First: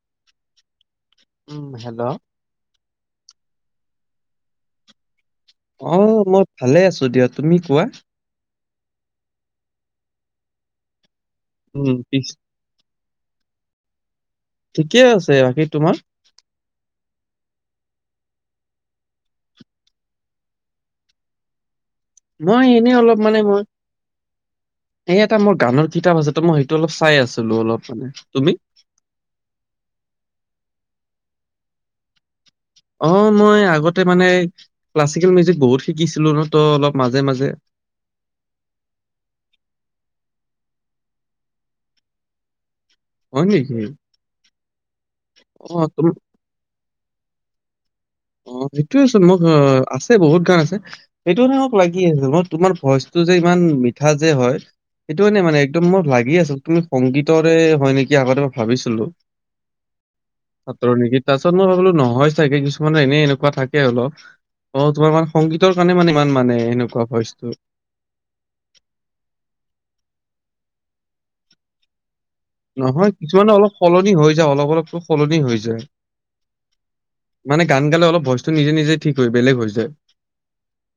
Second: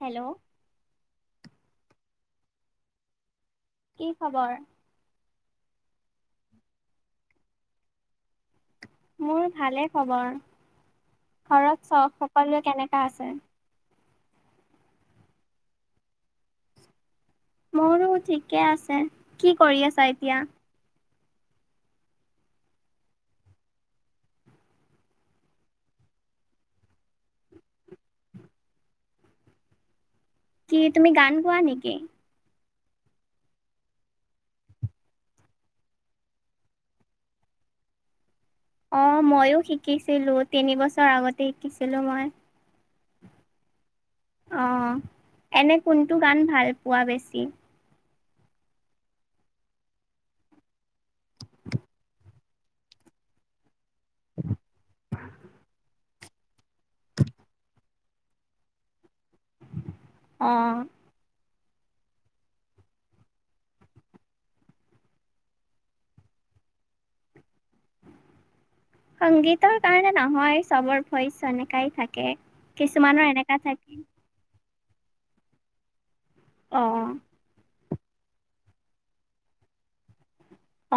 Hello উম hello কি খবৰ অ মই ভালে আছো দিয়া তুমি কোৱা মোৰ ভালে খবৰ ঘৰত উম, চখ পিছ সকলোৱে কেনেকা আছে [unintelligible] ঠিকে আছে বাকী তোমাৰ মোৰ ঠিকে আছে কি কৰি আছা এতিয়া মই এনে অলপ মানে মই এই এটা মোৰ গানৰ কিতাপ আছে তো মই সেইটো অলপ চাই আছিলো অলপ মানে তুমি [unintelligible] কি তুমি গান গোৱা নেকি অ মই আগতে মানে ক্লাছিকেল মিউজিক বহুত শিকিছিলো ন ত অলপ মাজে মাজে [unintelligible] অ মইও শিকিছিলো তিনিবছৰ আগতে শিকিছিলো মই হয় নেকি অ এনে অ', তুম কোনটো গান ভাল পোৱা বেছি অ সেইটোয়ে চোন মোক অ আছে বহুত গান আছে সেইটো মানে মোক লাগি আছে মই তোমাৰ ভইচটো যে ইমান মিঠা যে হয় সেইটোৱে নেমানে একদম মই ভাগি আছো তুমি সংগীতৰে হয় নেকি আগতে ভাবিছিলো [unintelligible] অ' ছাত্ৰ নেকি তাৰ পিছত মই ভাবো নহয় চাগে কি [unintelligible] কিছু মানে এনেই এনেকুৱা থাকে অলপ অ, তোমাৰ মা সংগীতৰ কাৰণে মানে ইমান মানে এনেকুৱা ভইচটো সংগীতৰ কাৰণে নহয়, চবৰ ভইচ এনেকাই থাকে। নহয় কিছুমানৰ কিছুমানে এনেকা অলপ থাকে সলনি হৈ যায়, অলপ- অলপতো সলনি হৈ যায়। অ'হ মানে গান গালে অলপ ভইচটো নিজে-নিজে ঠিক হয়, বেলেগ হৈ যায়।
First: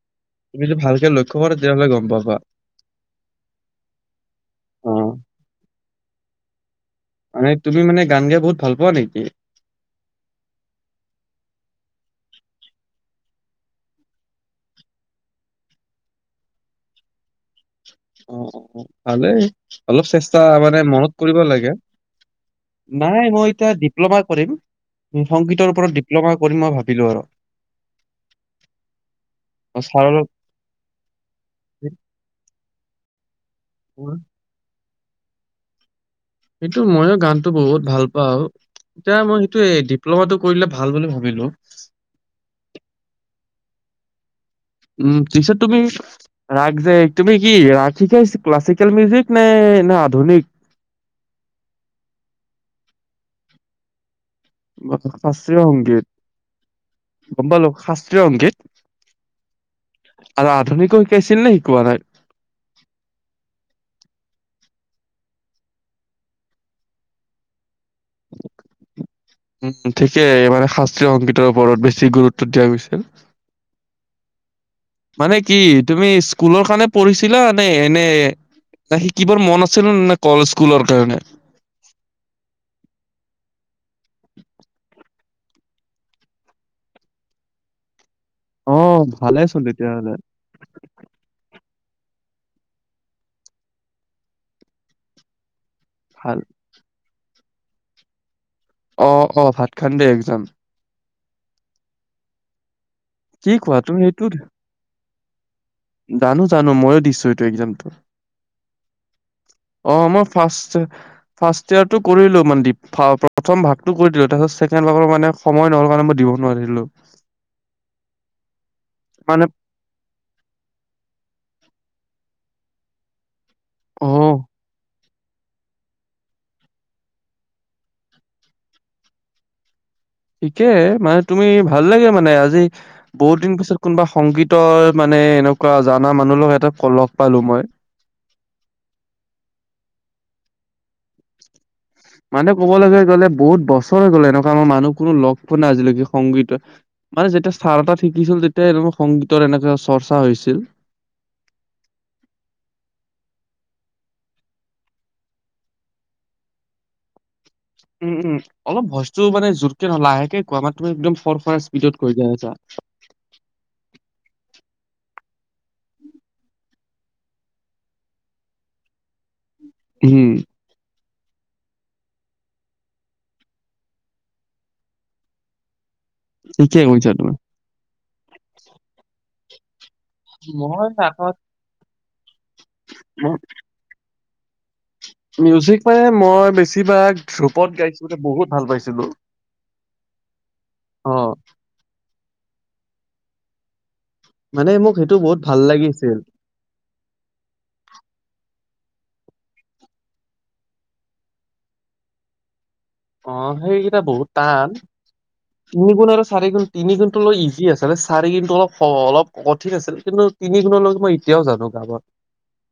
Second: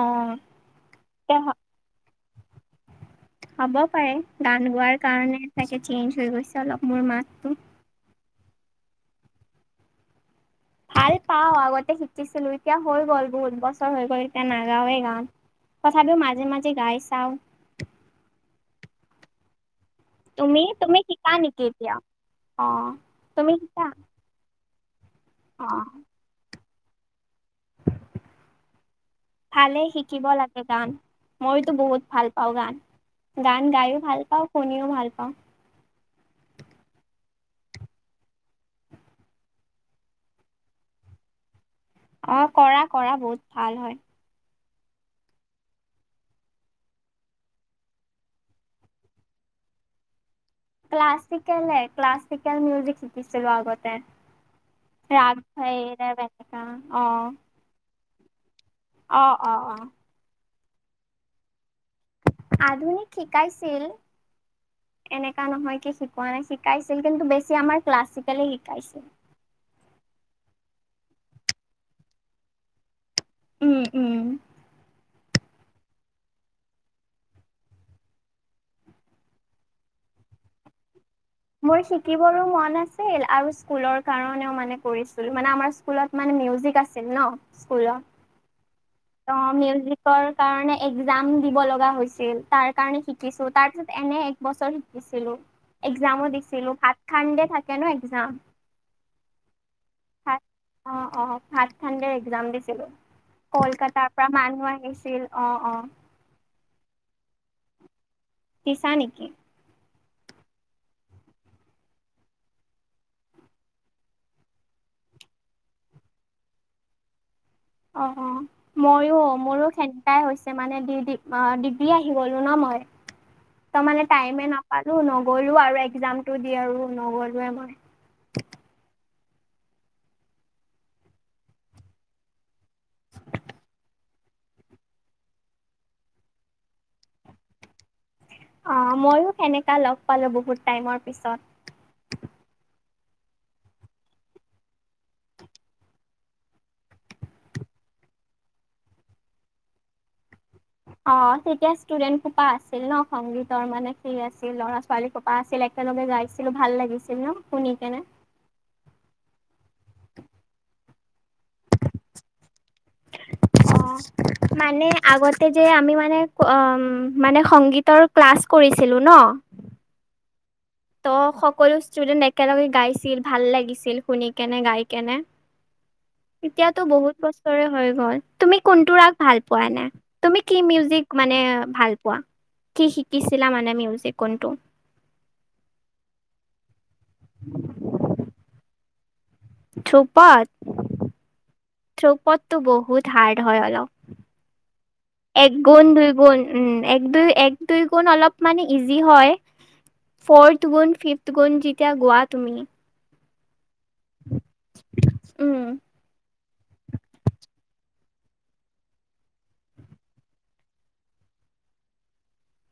অ' তুমি যদি ভালকে লক্ষ্য কৰা, তেতিয়া হ'লে গম পাবা। হ'ব পাৰে, গান গোৱাৰ অ' কাৰণে চাগে চেঞ্জ হৈ গৈছে অলপ। মোৰ মাতটো। মানে তুমি মানে গান গাই বহুত ভাল পোৱা নেকি? ভাল পাওঁ আগতে শিকিছিলো, এতিয়া হৈ গ'ল বহুত বছৰ হৈ গ'ল, এতিয়া নাগাওৱেই গান। তথাপিওঁ মাজে-মাজে গাই চাওঁ। অ-অ, ভালেই অলপ চেষ্টা তুমি মানে তুমি মনত শিকা কৰিব নেকি লাগে। এতিয়া অ। [unintelligible] নাই মই তুমি এতিয়া শিকা ডিপ্ল'মা কৰিম। অ সংগীতৰ ওপৰত ডিপ্ল'মা কৰিম, মই ভাবিলো আৰু [unintelligible] [inaudible] ভালে শিকিব ছাৰৰ লাগে গান, মইতো বহুত ভাল পাওঁ গান। গান গাইয়ো ভাল পাওঁ, শুনিও ভাল পাওঁ। [unintelligible] সেইটো মইয়ো গানটো বহুত ভাল পাওঁ। এতিয়া মই সেইটোৱে, ডিপ্ল'মাটো কৰিলে ভাল বুলি ভাবিলো। অ, কৰা-কৰা বহুত ভাল হয়। উম, পিছত তুমি ৰাগ যে, তুমি কি ৰাগ শিকাইছা নে ক্লাছিকেল মিউজিক নে? নে আধুনিক ক্লাছিকেল-ক্লাছিকেল মিউজিক শিকিছিলো আগতে সেই আগ শাস্ত্ৰীয় সেই সংগীত অ [unintelligible] ত অংকিত অ-অ-অ। আৰু আধুনিকো শিকাইছিল নি? আধুনিক শিকাইছিল। এনেকা নহয় কি শিকোৱা নাই, শিকাইছিল কিন্তু বেছি আমাৰ ক্লাছিকেলে শিকাইছিল। উম, ঠিকেই মানে সাচ ত্ৰিয় সংগীতৰ ওপৰত বেছি গুৰুত্ব দিয়া গৈছিল। উম-উম। মানে কি তুমি স্কুলৰ কাৰণে পঢ়িছিলা নে, এনে না শিকিবৰ মন আছিল না কলেজ স্কুলৰ কাৰণে? মোৰ শিকিবৰো মন আছিল আৰু স্কুলৰ কাৰণেও মানে কৰিছিল, মানে আমাৰ স্কুলত মানে মিউজিক আছিল ন স্কুলত। অ, ভালে চোন তেতিয়াহ'লে মিউজিকৰ কাৰণে একজাম দিব লগা হৈছিল, তাৰ কাৰণে শিকিছো, তাৰপিছত এনে এক বছৰ শিকিছিলো। একজামো ভাল। দিছিলো, সাত খাণ্ডে থাকে ন একজাম। অ-অ, ভাত খাণ্ডে একজাম। অ অ, ভাত খাণ্ডে একজাম দিছিলো। কি খোৱা তুমি এই তা মানুহ আহিছিল অ অ জানো-জানো, মইয়ো দিছো এইটো একজামটো। দিছা নেকি? অ, মই ফাষ্ট-ফাষ্ট ইয়েৰটো কৰিলো মনদীপ, ফাঁ প্ৰথম ভাগটো কৰি দিলো, তাৰপিছত ছেকেণ্ড সেইটো ভাগৰ মানে সময় নহ'ল কাৰণে, মই দিব নোৱাৰিলোঁ। অ-অ, মইয়ো মানে মোৰো সেনেকুৱা হৈছে মানে দি-দি। অ, দিবি আহি গলো ন মই, ত মানে অ টাইমে নাপালো ন গ'লো আৰু একজামটো দি আৰু নগলোৱে মই। ঠিকে, মানে তুমি ভাল লাগে মানে আজি, বহুত দিন পিছত কোনোবা সংগীতৰ মানে নে এনেকুৱা জানা মানুহ লগ এটা ক লগ পালো মই। অ মইয়ো সেনেকা লগ পালো বহুত টাইমৰ পিছত। মানে কবলৈ গলে বহুত বছৰ হৈ গ'লে এনেকুৱা আমাৰ মানুহ কোনো লগ পোৱা নাই আজিলৈকে সংগীত মানে যেতিয়া স্থাৰ এটা শিকিছিল, তেতিয়া এনেকুৱা সংগীতৰ এনেকা চৰ্চা হৈছিল। অ তেতিয়া ষ্টুডেন্টসোপা আছিল ন সংগীতৰ মানে সেই আছিল ল'ৰা -ছোৱালী সোপা আছিল। এক একেলগে গাইছিলো ভাল লাগিছিল ন। শুনি কেনে উম উম অলপ ভইজতটো মানে জোৰকে নহলে লাহেকে কোৱা মাৰ তুম একদম ফৰফাৰ স্পীডত কৰি যা আছা। [unintelligible] অঁ। মানে আগতে যে আমি মানে অ মানে সংগীতৰ ক্লাছ কৰিছিলো ন হুম। ত সকলো ষ্টুডেণ্ট একেলগে গাইছিল ভাল লাগিছিল শুনি কেনে গাই কেনে এতিয়াতো ঠিকে কৈছা বহুত তুমি। বছৰে হৈ গ'ল তুমি কোনটো ৰাগ ভাল পোৱা নে? তুমি কি মই মিউজিক আগত মানে ভাল পোৱা? কি শিকিছিলা মানে মিউজি কোনটো? এই মই বেছিভাগ ধ্ৰোপদ গাইছোতে বহুত ভাল পাইছিলো। ধ্ৰুপদ, অ', ধ্ৰুপদটো বহুত হাৰ্ড হয় মানে মোক সেইটো বহুত অলপ। ভাল একগুণ, দুই লাগিছিল। গুণ, উম এক দুই, এক দুই গুণ অলপ মানে ইজি হয়, ফৰ্থ গুণ, ফিফট গুণ যেতিয়া গোৱা তুমি। অ সেইকেইটা বহুত টান, উম তিনি গুণ আৰু চাৰি গুণ তিনি গুনটো অলপ ইজি আছিলে, চাৰি কিন্তু অলপ অলপ কঠিন আছিলে কিন্তু তিনি গুণলৈকে মই এতিয়াও জানো। যাবত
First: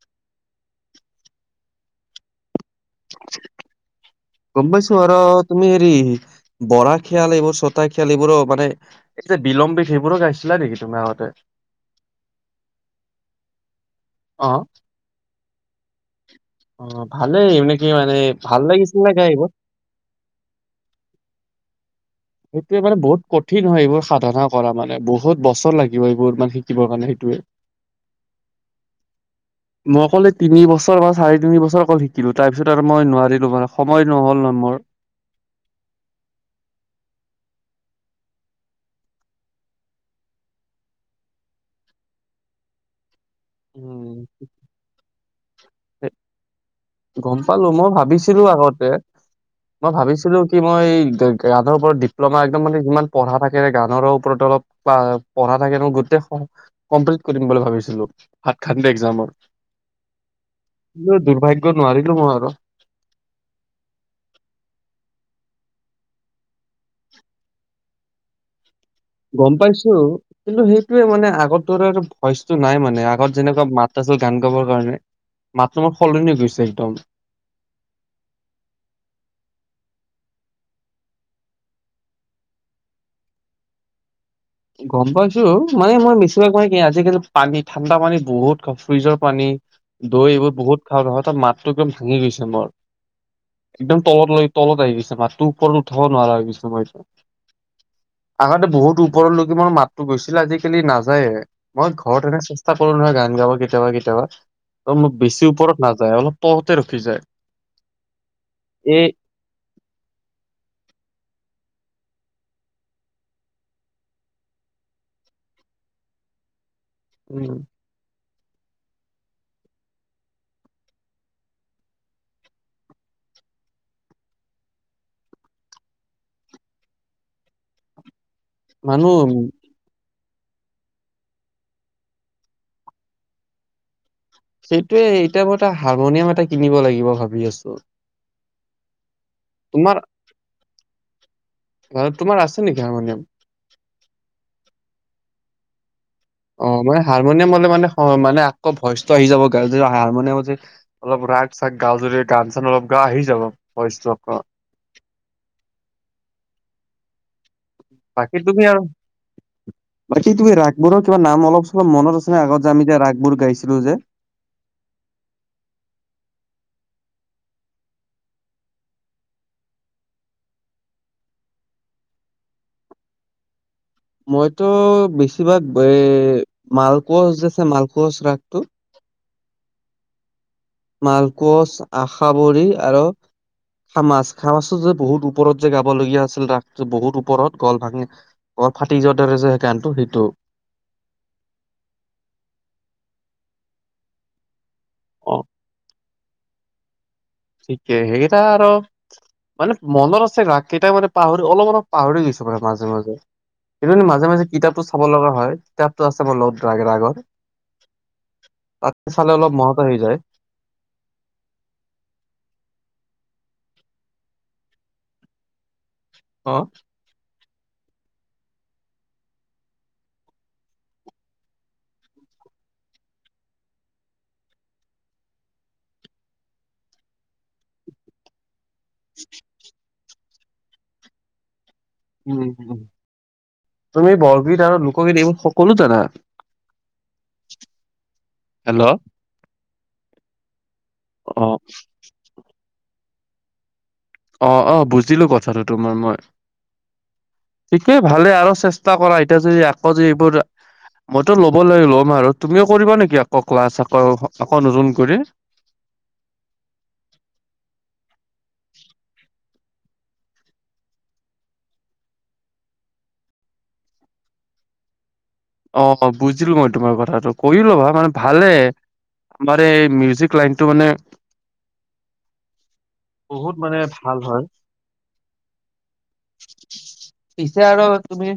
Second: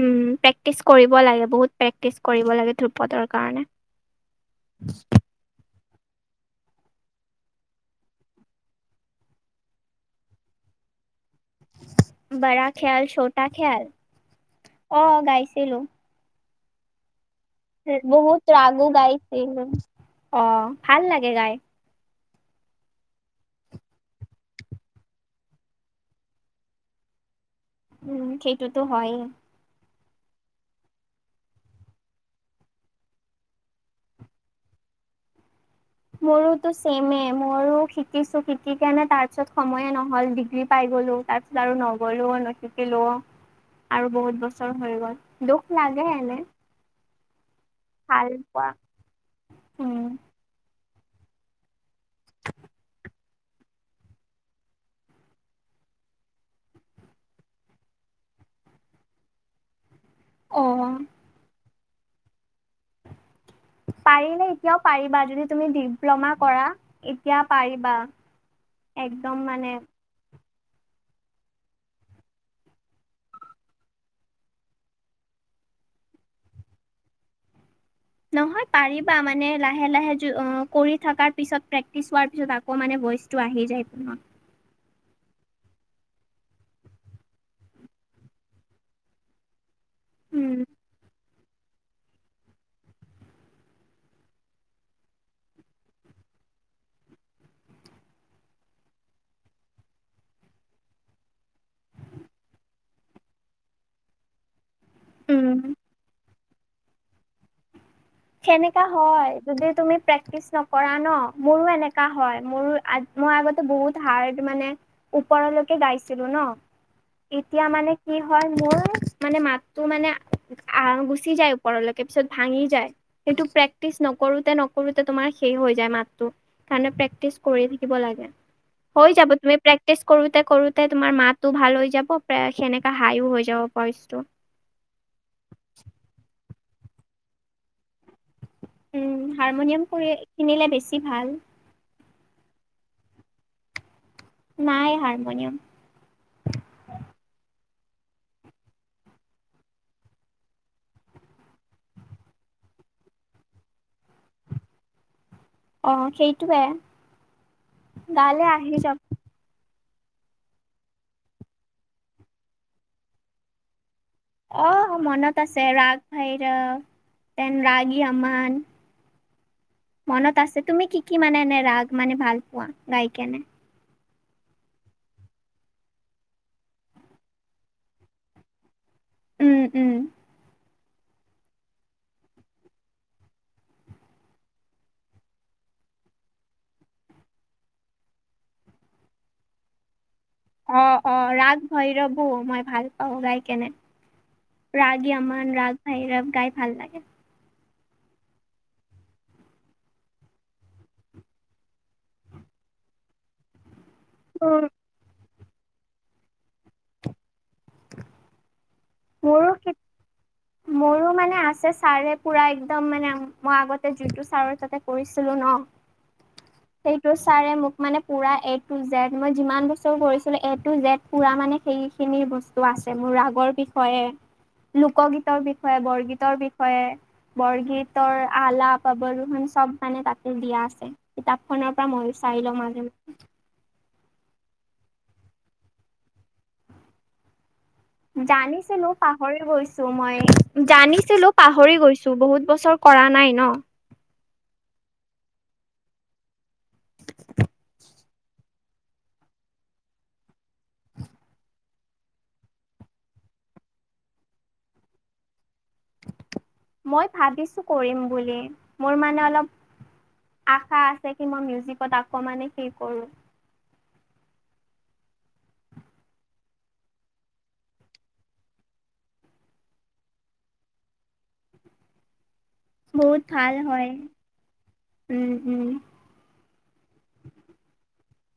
উম, প্ৰেক্টিচ কৰিব লাগে বহুত প্ৰেক্টিচ কৰিব লাগে। ধ্ৰুপদৰ কাৰণে। গম পাইছ আৰু তুমি হেৰি বৰা খিয়াল, এইবোৰ ছটা খিয়াল এইবোৰো মানে এই যে বিলম্বিত সেইবোৰো গাইছিলা নেকি তোমাৰাহঁতে? বৰা শিয়াল ছোটা শিয়াল অ', অ গাইছে লো [unintelligible] অ ভালেই আহিব নেকি মানে বহুত ভাল ৰাগো লাগিছিল নে গাই আহিব। গাইছিলো। অ ভাল লাগে গাই সেইটোৱে মানে বহুত কঠিন হয় এইবোৰ সাধনা কৰা মানে বহুত বছৰ লাগিব এইবোৰ মানে শিকিবৰ কাৰণে সেইটো। উ উ সেইটোতো হয়েই মই অ কলে তিনি বছৰ বা চাৰেি তিনি বছৰ অকল শিকিলো তাৰপিছত আৰু মই নোৱাৰিলো মানে সময় নহ'ল ন মোৰ [unintelligible] [inaudible] মোৰোতো চম মইও শিকিছো শিকি কেনে তাৰ পিছত সময়ে নহল ডিগ্ৰী পাই গলো তাৰ পিছত আৰু নগলো নশিকিলো। আৰু উম বহুত বছৰ হৈ গ'ল দুখ লাগে এনে [unintelligible] গম পালো মই ভাল ভাবিছিলো পোৱা আগতে মই উম, ভাবিছিলো কি মই [unintelligible] গানৰ ওপৰত ডিপ্ল'মা একদম মানে যিমান পঢ়া থাকে গানৰ ওপৰত অলপ প পঢ়া থাকে ন গুট [unintelligible] কমপ্লিট কৰিম বুলি ভাবিছিলো হাত খান্দি একজামত [unintelligible] অ', ক দুৰ্ভাগ্য নোৱাৰিলো মই আৰু পাৰিলে এতিয়াও পাৰিবা যদি তুমি ডিপ্ল'মা কৰা এতিয়া পাৰিবা। [unintelligible] [inaudible] গম মানে পাইছো। কিন্তু সেইটোৱে মানে আগত দৰে ভইচটো নাই মানে আগত যেনেকুৱা মাত আছিল গান গাবৰ কাৰণে [unintelligible] মাতটো মোৰ সলনি হৈ গৈছে একদম নহয় পাৰিবা মানে লাহে লাহে অ কৰি থ পিছত প্ৰেক্টিচ হোৱাৰ পিছত আকৌ মানে [unintelligible] ভইচ টো আহি যায় প গম পাইছো মানে মই মিছ ম কি আজিকালি পানী ঠাণ্ডা পানী বহুত ফ্ৰিজৰ পানী [unintelligible] দৈ এইবোৰ উম, বহুত খাওঁ। হঠাৎ মাতটো একদম ভাঙি গৈছে মোৰ। একদম তলত লৈ তলত আহি গৈছে মাতটো ওপৰত উঠাব নোৱাৰা হৈ গৈছো মই আগতে বহুতো ওপৰলৈকে মোৰ মাততো গৈছিলে আজিকালি নাযায়ে মই ঘৰত এনে চেষ্টা কৰোঁ নহয় গান গাব কেতিয়াবা কেতিয়াবা ধৰা, অ মো বেছি উম। ওপৰত নাযায় অলপ তলতে ৰখি যায় সেনেকা এই হয় যদি তুমি প্ৰেক্টিচ নকৰা ন মোৰো এনেকা হয় মোৰো আ মই আগতে বহুত হাৰ্ড মানে ওপৰলৈকে গাইছিলো ন উম এতিয়া মানে কি হয় মোৰ মানে মাতটো মানে আহ গুচি যায় ওপৰলৈকে পিছত ভাঙি যায় সেইটো প্ৰেক্টিচ নকৰোতে নকৰোতে তোমাৰ সেই হৈ যায় মাতটো সেইকাৰণে প্ৰেক্টিচ কৰি থাকিব লাগে হৈ যাব মানুহ তুমি প্ৰেক্টিছ কৰোতে কৰোতে তোমাৰ মাতো ভাল হৈ যাব পে সেনেকা হাইও হৈ যাব পইচটো [unintelligible] সেইটোয়ে এতিয়া মই এটা হাৰমনিয়াম এটা কিনিব লাগিব ভাবি আছো উম হাৰমনিয়াম তোমাৰ কৰি এ কিনিলে বেছি ভাল ঘৰত তোমাৰ আছে নেকি হাৰমনিয়াম নাই হাৰমনিয়াম অ মানে হাৰমনিয়াম হলে মানে মানে হ মানে আকৌ ভইচটো আহি যাব হাৰমনিয়াম যে অলপ [unintelligible] ৰাগ চাগ গাও জুৰি গান চান অলপ গা আহি যাব ভইচটো অকমান [unintelligible] অ সেইটোৱে বাকী গালে তুমি আহি আৰু যাব [unintelligible] বাকী তুমি ৰাসবোৰৰ কিবা নাম অলপ চলপ মনত আছে নে আগত যে আমি যে ৰাসবোৰ গাইছিলো যে [unintelligible] অহ মনত আছে ৰাগ ভৈৰৱ দেন ৰাগী আমান [unintelligible] মনত আছে তুমি কি কি মানে এনে ৰাগ মানে ভাল পোৱা গাই কেনে মইটো বেছিভাগ এ মালকোচ যে আছে মালকোচ ৰাগটো উম উম মালকোচ, আশাবৰী আৰু খামাচ খামাচটো যে বহুত ওপৰত যে গাবলগীয়া আছিল ৰাগটো বহুত ওপৰত গল ভাঙি অলপ ফাটি যোৱা থাকে যে সেই গানটো সেইটো অ অ ৰাগ ভৈৰৱো মই ভাল পাওঁ গাই কেনে ৰাগী অ আমন ৰাগ ভৈৰৱ গাই ভাল লাগে ঠিকে সেইকেইটা আৰু মানে মনত আছে ৰাগ কেইটা মানে পাহৰি অলপ অলপ পাহৰি গৈছো মানে মাজে মাজে সেইটো এনে মাজে মাজে উম কিতাপটো চাব লগা হয় কিতাপতো আছে মোৰ লগত ৰাগ ৰাগৰ তাত চালে মোৰো অলপ মনত আহি যায়। মোৰো মানে আছে ছাৰে পুৰা একদম মানে মই আগতে যোনটো ছাৰৰ তাতে কৰিছিলো ন অ সেইটো ছা ছাৰে মোক মানে পুৰা এ টু জেদ মই যিমান বছৰ কৰিছিলোঁ এ টু জেদ পুৰা মানে সেইখিনি বস্তু আছে মোৰ ৰাগৰ বিষয়ে লোকগীত ৰ বিষয়ে বৰগীতৰ বিষয়ে বৰগীতৰ আলাপ আবৰোহোন চব মানে তাত দিয়া আছে। কিতাপ খনৰ তুমি বৰগীত আৰু লোকগীত এইবোৰ সকলো জানা হেল্ল' জানিছিলো পাহৰি গৈছো মই জানিছিলো অ পাহৰি গৈছো বহুত বছৰ কৰা নাই ন অ অ বুজিলো কথাটো তোমাৰ মই ঠিকেই ভালে আৰু চেষ্টা কৰা এতিয়া যদি আকৌ যদি এইবোৰ মইটো ল'ব লাগে ল'ম আৰু তুমিও কৰিবা নেকি আকৌ ক্লাছ আকৌ আকৌ নতুন কৰি মই ভাবিছোঁ কৰিম বুলি মোৰ মানে অলপ আশা আছে কি মই মিউজিকত আকৌ মানে হেৰী কৰোঁ অ বুজিলো মই তোমাৰ কথাটো কৰি লবা মানে ভালে মানে মিউজিক লাইনটো মানে [inaudible] বহুত ভাল মানে হয় ভাল হয়। উম উম পিছে আৰু তুমি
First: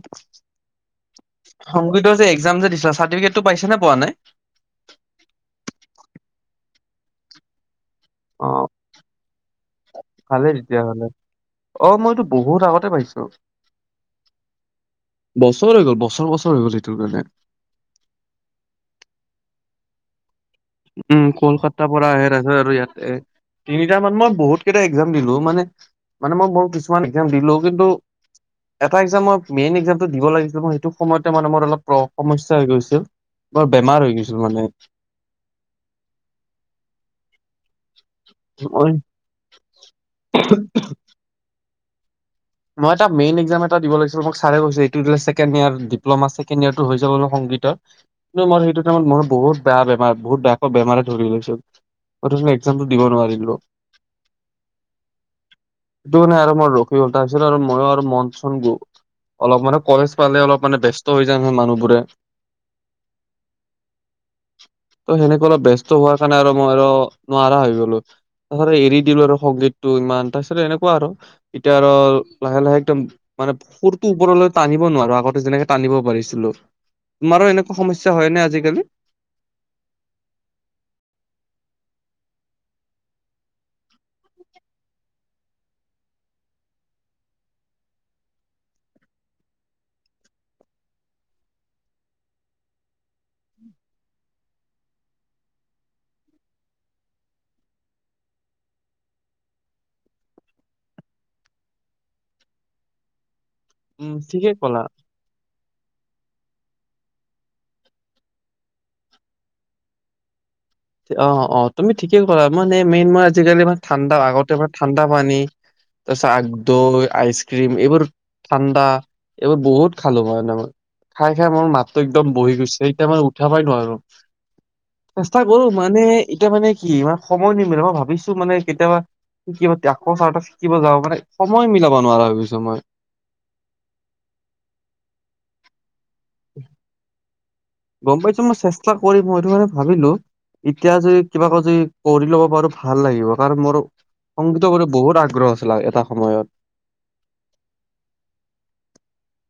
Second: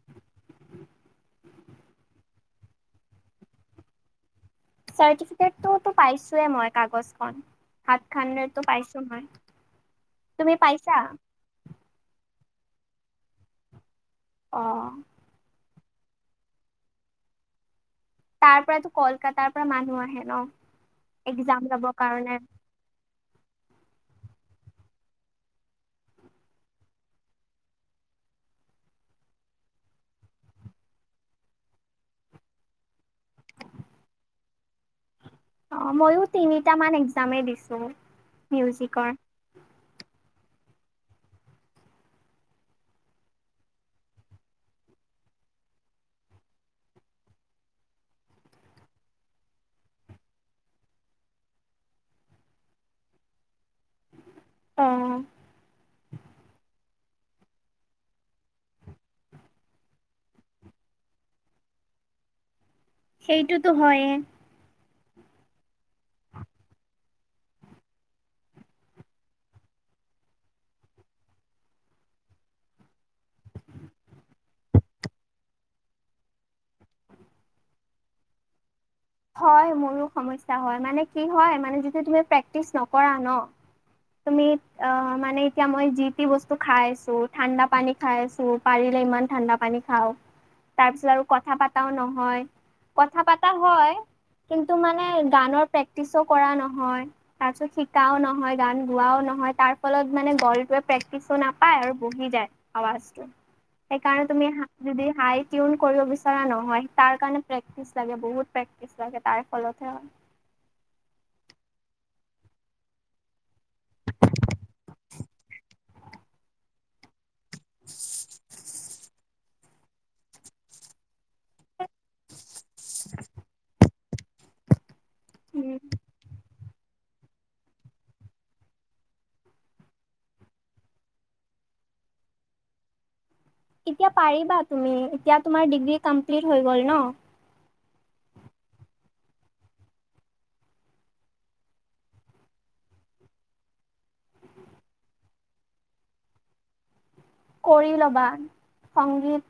সংগীত যে একজাম যে দি চাৰ্টিফিকেটটো পাইছে নে পোৱা নাই চাৰ্টিফিকেট টো টো পাইছোঁয়ে মই কাগজখন। সাতখন অ', মান পাইছো মই, ভালে তুমি পাইছা? তেতিয়াহ'লে অ', মইতো বহুত আগতে পাইছোঁ। আহ বছৰ হৈ গল বছৰ বছৰ হৈ গ'ল সেইটোৰ কাৰণে। তাৰ পৰাতো কলকাতাৰ পৰা মানুহ আহে ন। উম এক্জাম কলকাতাৰ লবৰ পৰা আহে তাৰ কাৰণে। পাচত ইয়াৰ আৰু ইয়াতে তিনিট মান মই বহুত [unintelligible] কেইটা এক্সাজাম দিলো মানে মানে মই ম কিছুমান এক্সাম দিলো কিন্তু এটা একজাম মই মেইন একজামটো দিব লাগিছিল মই সেইটো সময়তে মানে মোৰ অলপ প্ৰ সমস্যা হৈ গৈছিল। বৰ বেমাৰ হৈ গৈছিল মানে। অ ময়ো তিনিটা মান একজামে দিছোঁ। অই, উমহ মই এটা মেইন একজাম এটা দিব লৈছিলো মোক ছাৰে কৈছিলে এইটো ছেকেণ্ড ইয়েৰ ডিপ্লোমা ছেকেণ্ড ইয়েৰটো হৈ যাব ভিতত কিন্তু মই সেইটো টাইমত মোৰ বহুত বেয়া বেমাৰ বহুত বেয়াকৈ বেমাৰে ধৰি লৈছিল। অথচ মই একজামটো দিব নোৱাৰিলোঁ। অ সেইটো মানে আৰু মোৰ ৰ তাৰপিছত আৰু ময়ো আৰু মন চনবোৰ অলপ মানে কলেজ পালে অলপ মানে ব্যস্ত হৈ যায় নহয় মানুহবোৰে। সেইটোতো হয়ে ত সেনেকে অলপ ব্যস্ত হোৱাৰ কাৰণে আৰু মই আৰু নোৱাৰা হৈ গলো। তাৰপিছতে এৰি দিলো আৰু সংগীতটো ইমান তাৰপিছত এনেকুৱা আৰু এতিয়া লাহে লাহে একদম মানে সুৰতটো ওপৰলৈ টানিব নোৱাৰো আগতে যেনেকে টানিব পাৰিছিলোঁ। তোমাৰো এনেকুৱা সমস্যা হয় নে আজিকালি? হয় মোৰো সমস্যা হয় মানে কি হয় মানে যিটো তুমি প্ৰেক্টিচ নকৰা ন। তুমি অ মানে এতিয়া মই যিটি বস্তু খাইছোঁ ঠাণ্ডা পানী খাই আছো পাৰি ইমান ঠাণ্ডা পানী খাওঁ। তাৰ পিছত আৰু কথা পাতাও নহয়, কথা পাতা হয়। কিন্তু মানে গানৰ প্ৰেক্টিচও কৰা নহয় তাৰ পিছত শিকাও নহয় গান গোৱা। নহয় তাৰ ফলত মানে গলটোৱে প্ৰেক্টিচো নাপায় আৰু বহি যায় আৱাজটো। উম, সেইকাৰণে তুমি ঠিকে যদি ক'লা। হাই দিদি হাই কিউন। কৰিব বিচৰা নহয় তাৰ কাৰণ প্ৰেক্টিচ লাগে বহুত প্ৰেক্টিচ। লাগে তাৰ ফলতে হয়। অ অ তুমি ঠিকে কৰা মানে মেইন মই আজিকালি ম ঠাণ্ডা আগতোনে ঠাণ্ডা পানী। তাৰপিছত আগদহ আইচক্ৰিম এইবোৰ ঠাণ্ডা এইবো বহুত খালোঁ মইে মই খাই খাই মোৰ মাতটো একদম বহি গৈছে এতিয়া মানে উঠা পাই নোৱাৰোঁ। বাৰু মানে এতিয়া মানে কি ই সময় নিমিলে মই ভাবিছো মানে কেতিয়াবা শিকিব তাক ছাৰ টাত শিকিব যাওঁ মানে সময় মিলাব নোৱাৰা হৈ গৈছো মই এতিয়া পাৰিবা তুমি এতিয়া তোমাৰ ডিগ্ৰী কমপ্লিট হৈ গল ন। গম পাইছো মই চেষ্টা কৰি মই এইটো কাৰণে ভাবিলোঁ। এতিয়া যদি কিবাকো যদি কৰি ল'ব পাৰো ভাল লাগিব কাৰণ মোৰ। সংগীত প্ৰতি বহুত আগ্ৰহ আছিলে এটা সময়ত। কৰি ল'বা সংগীত।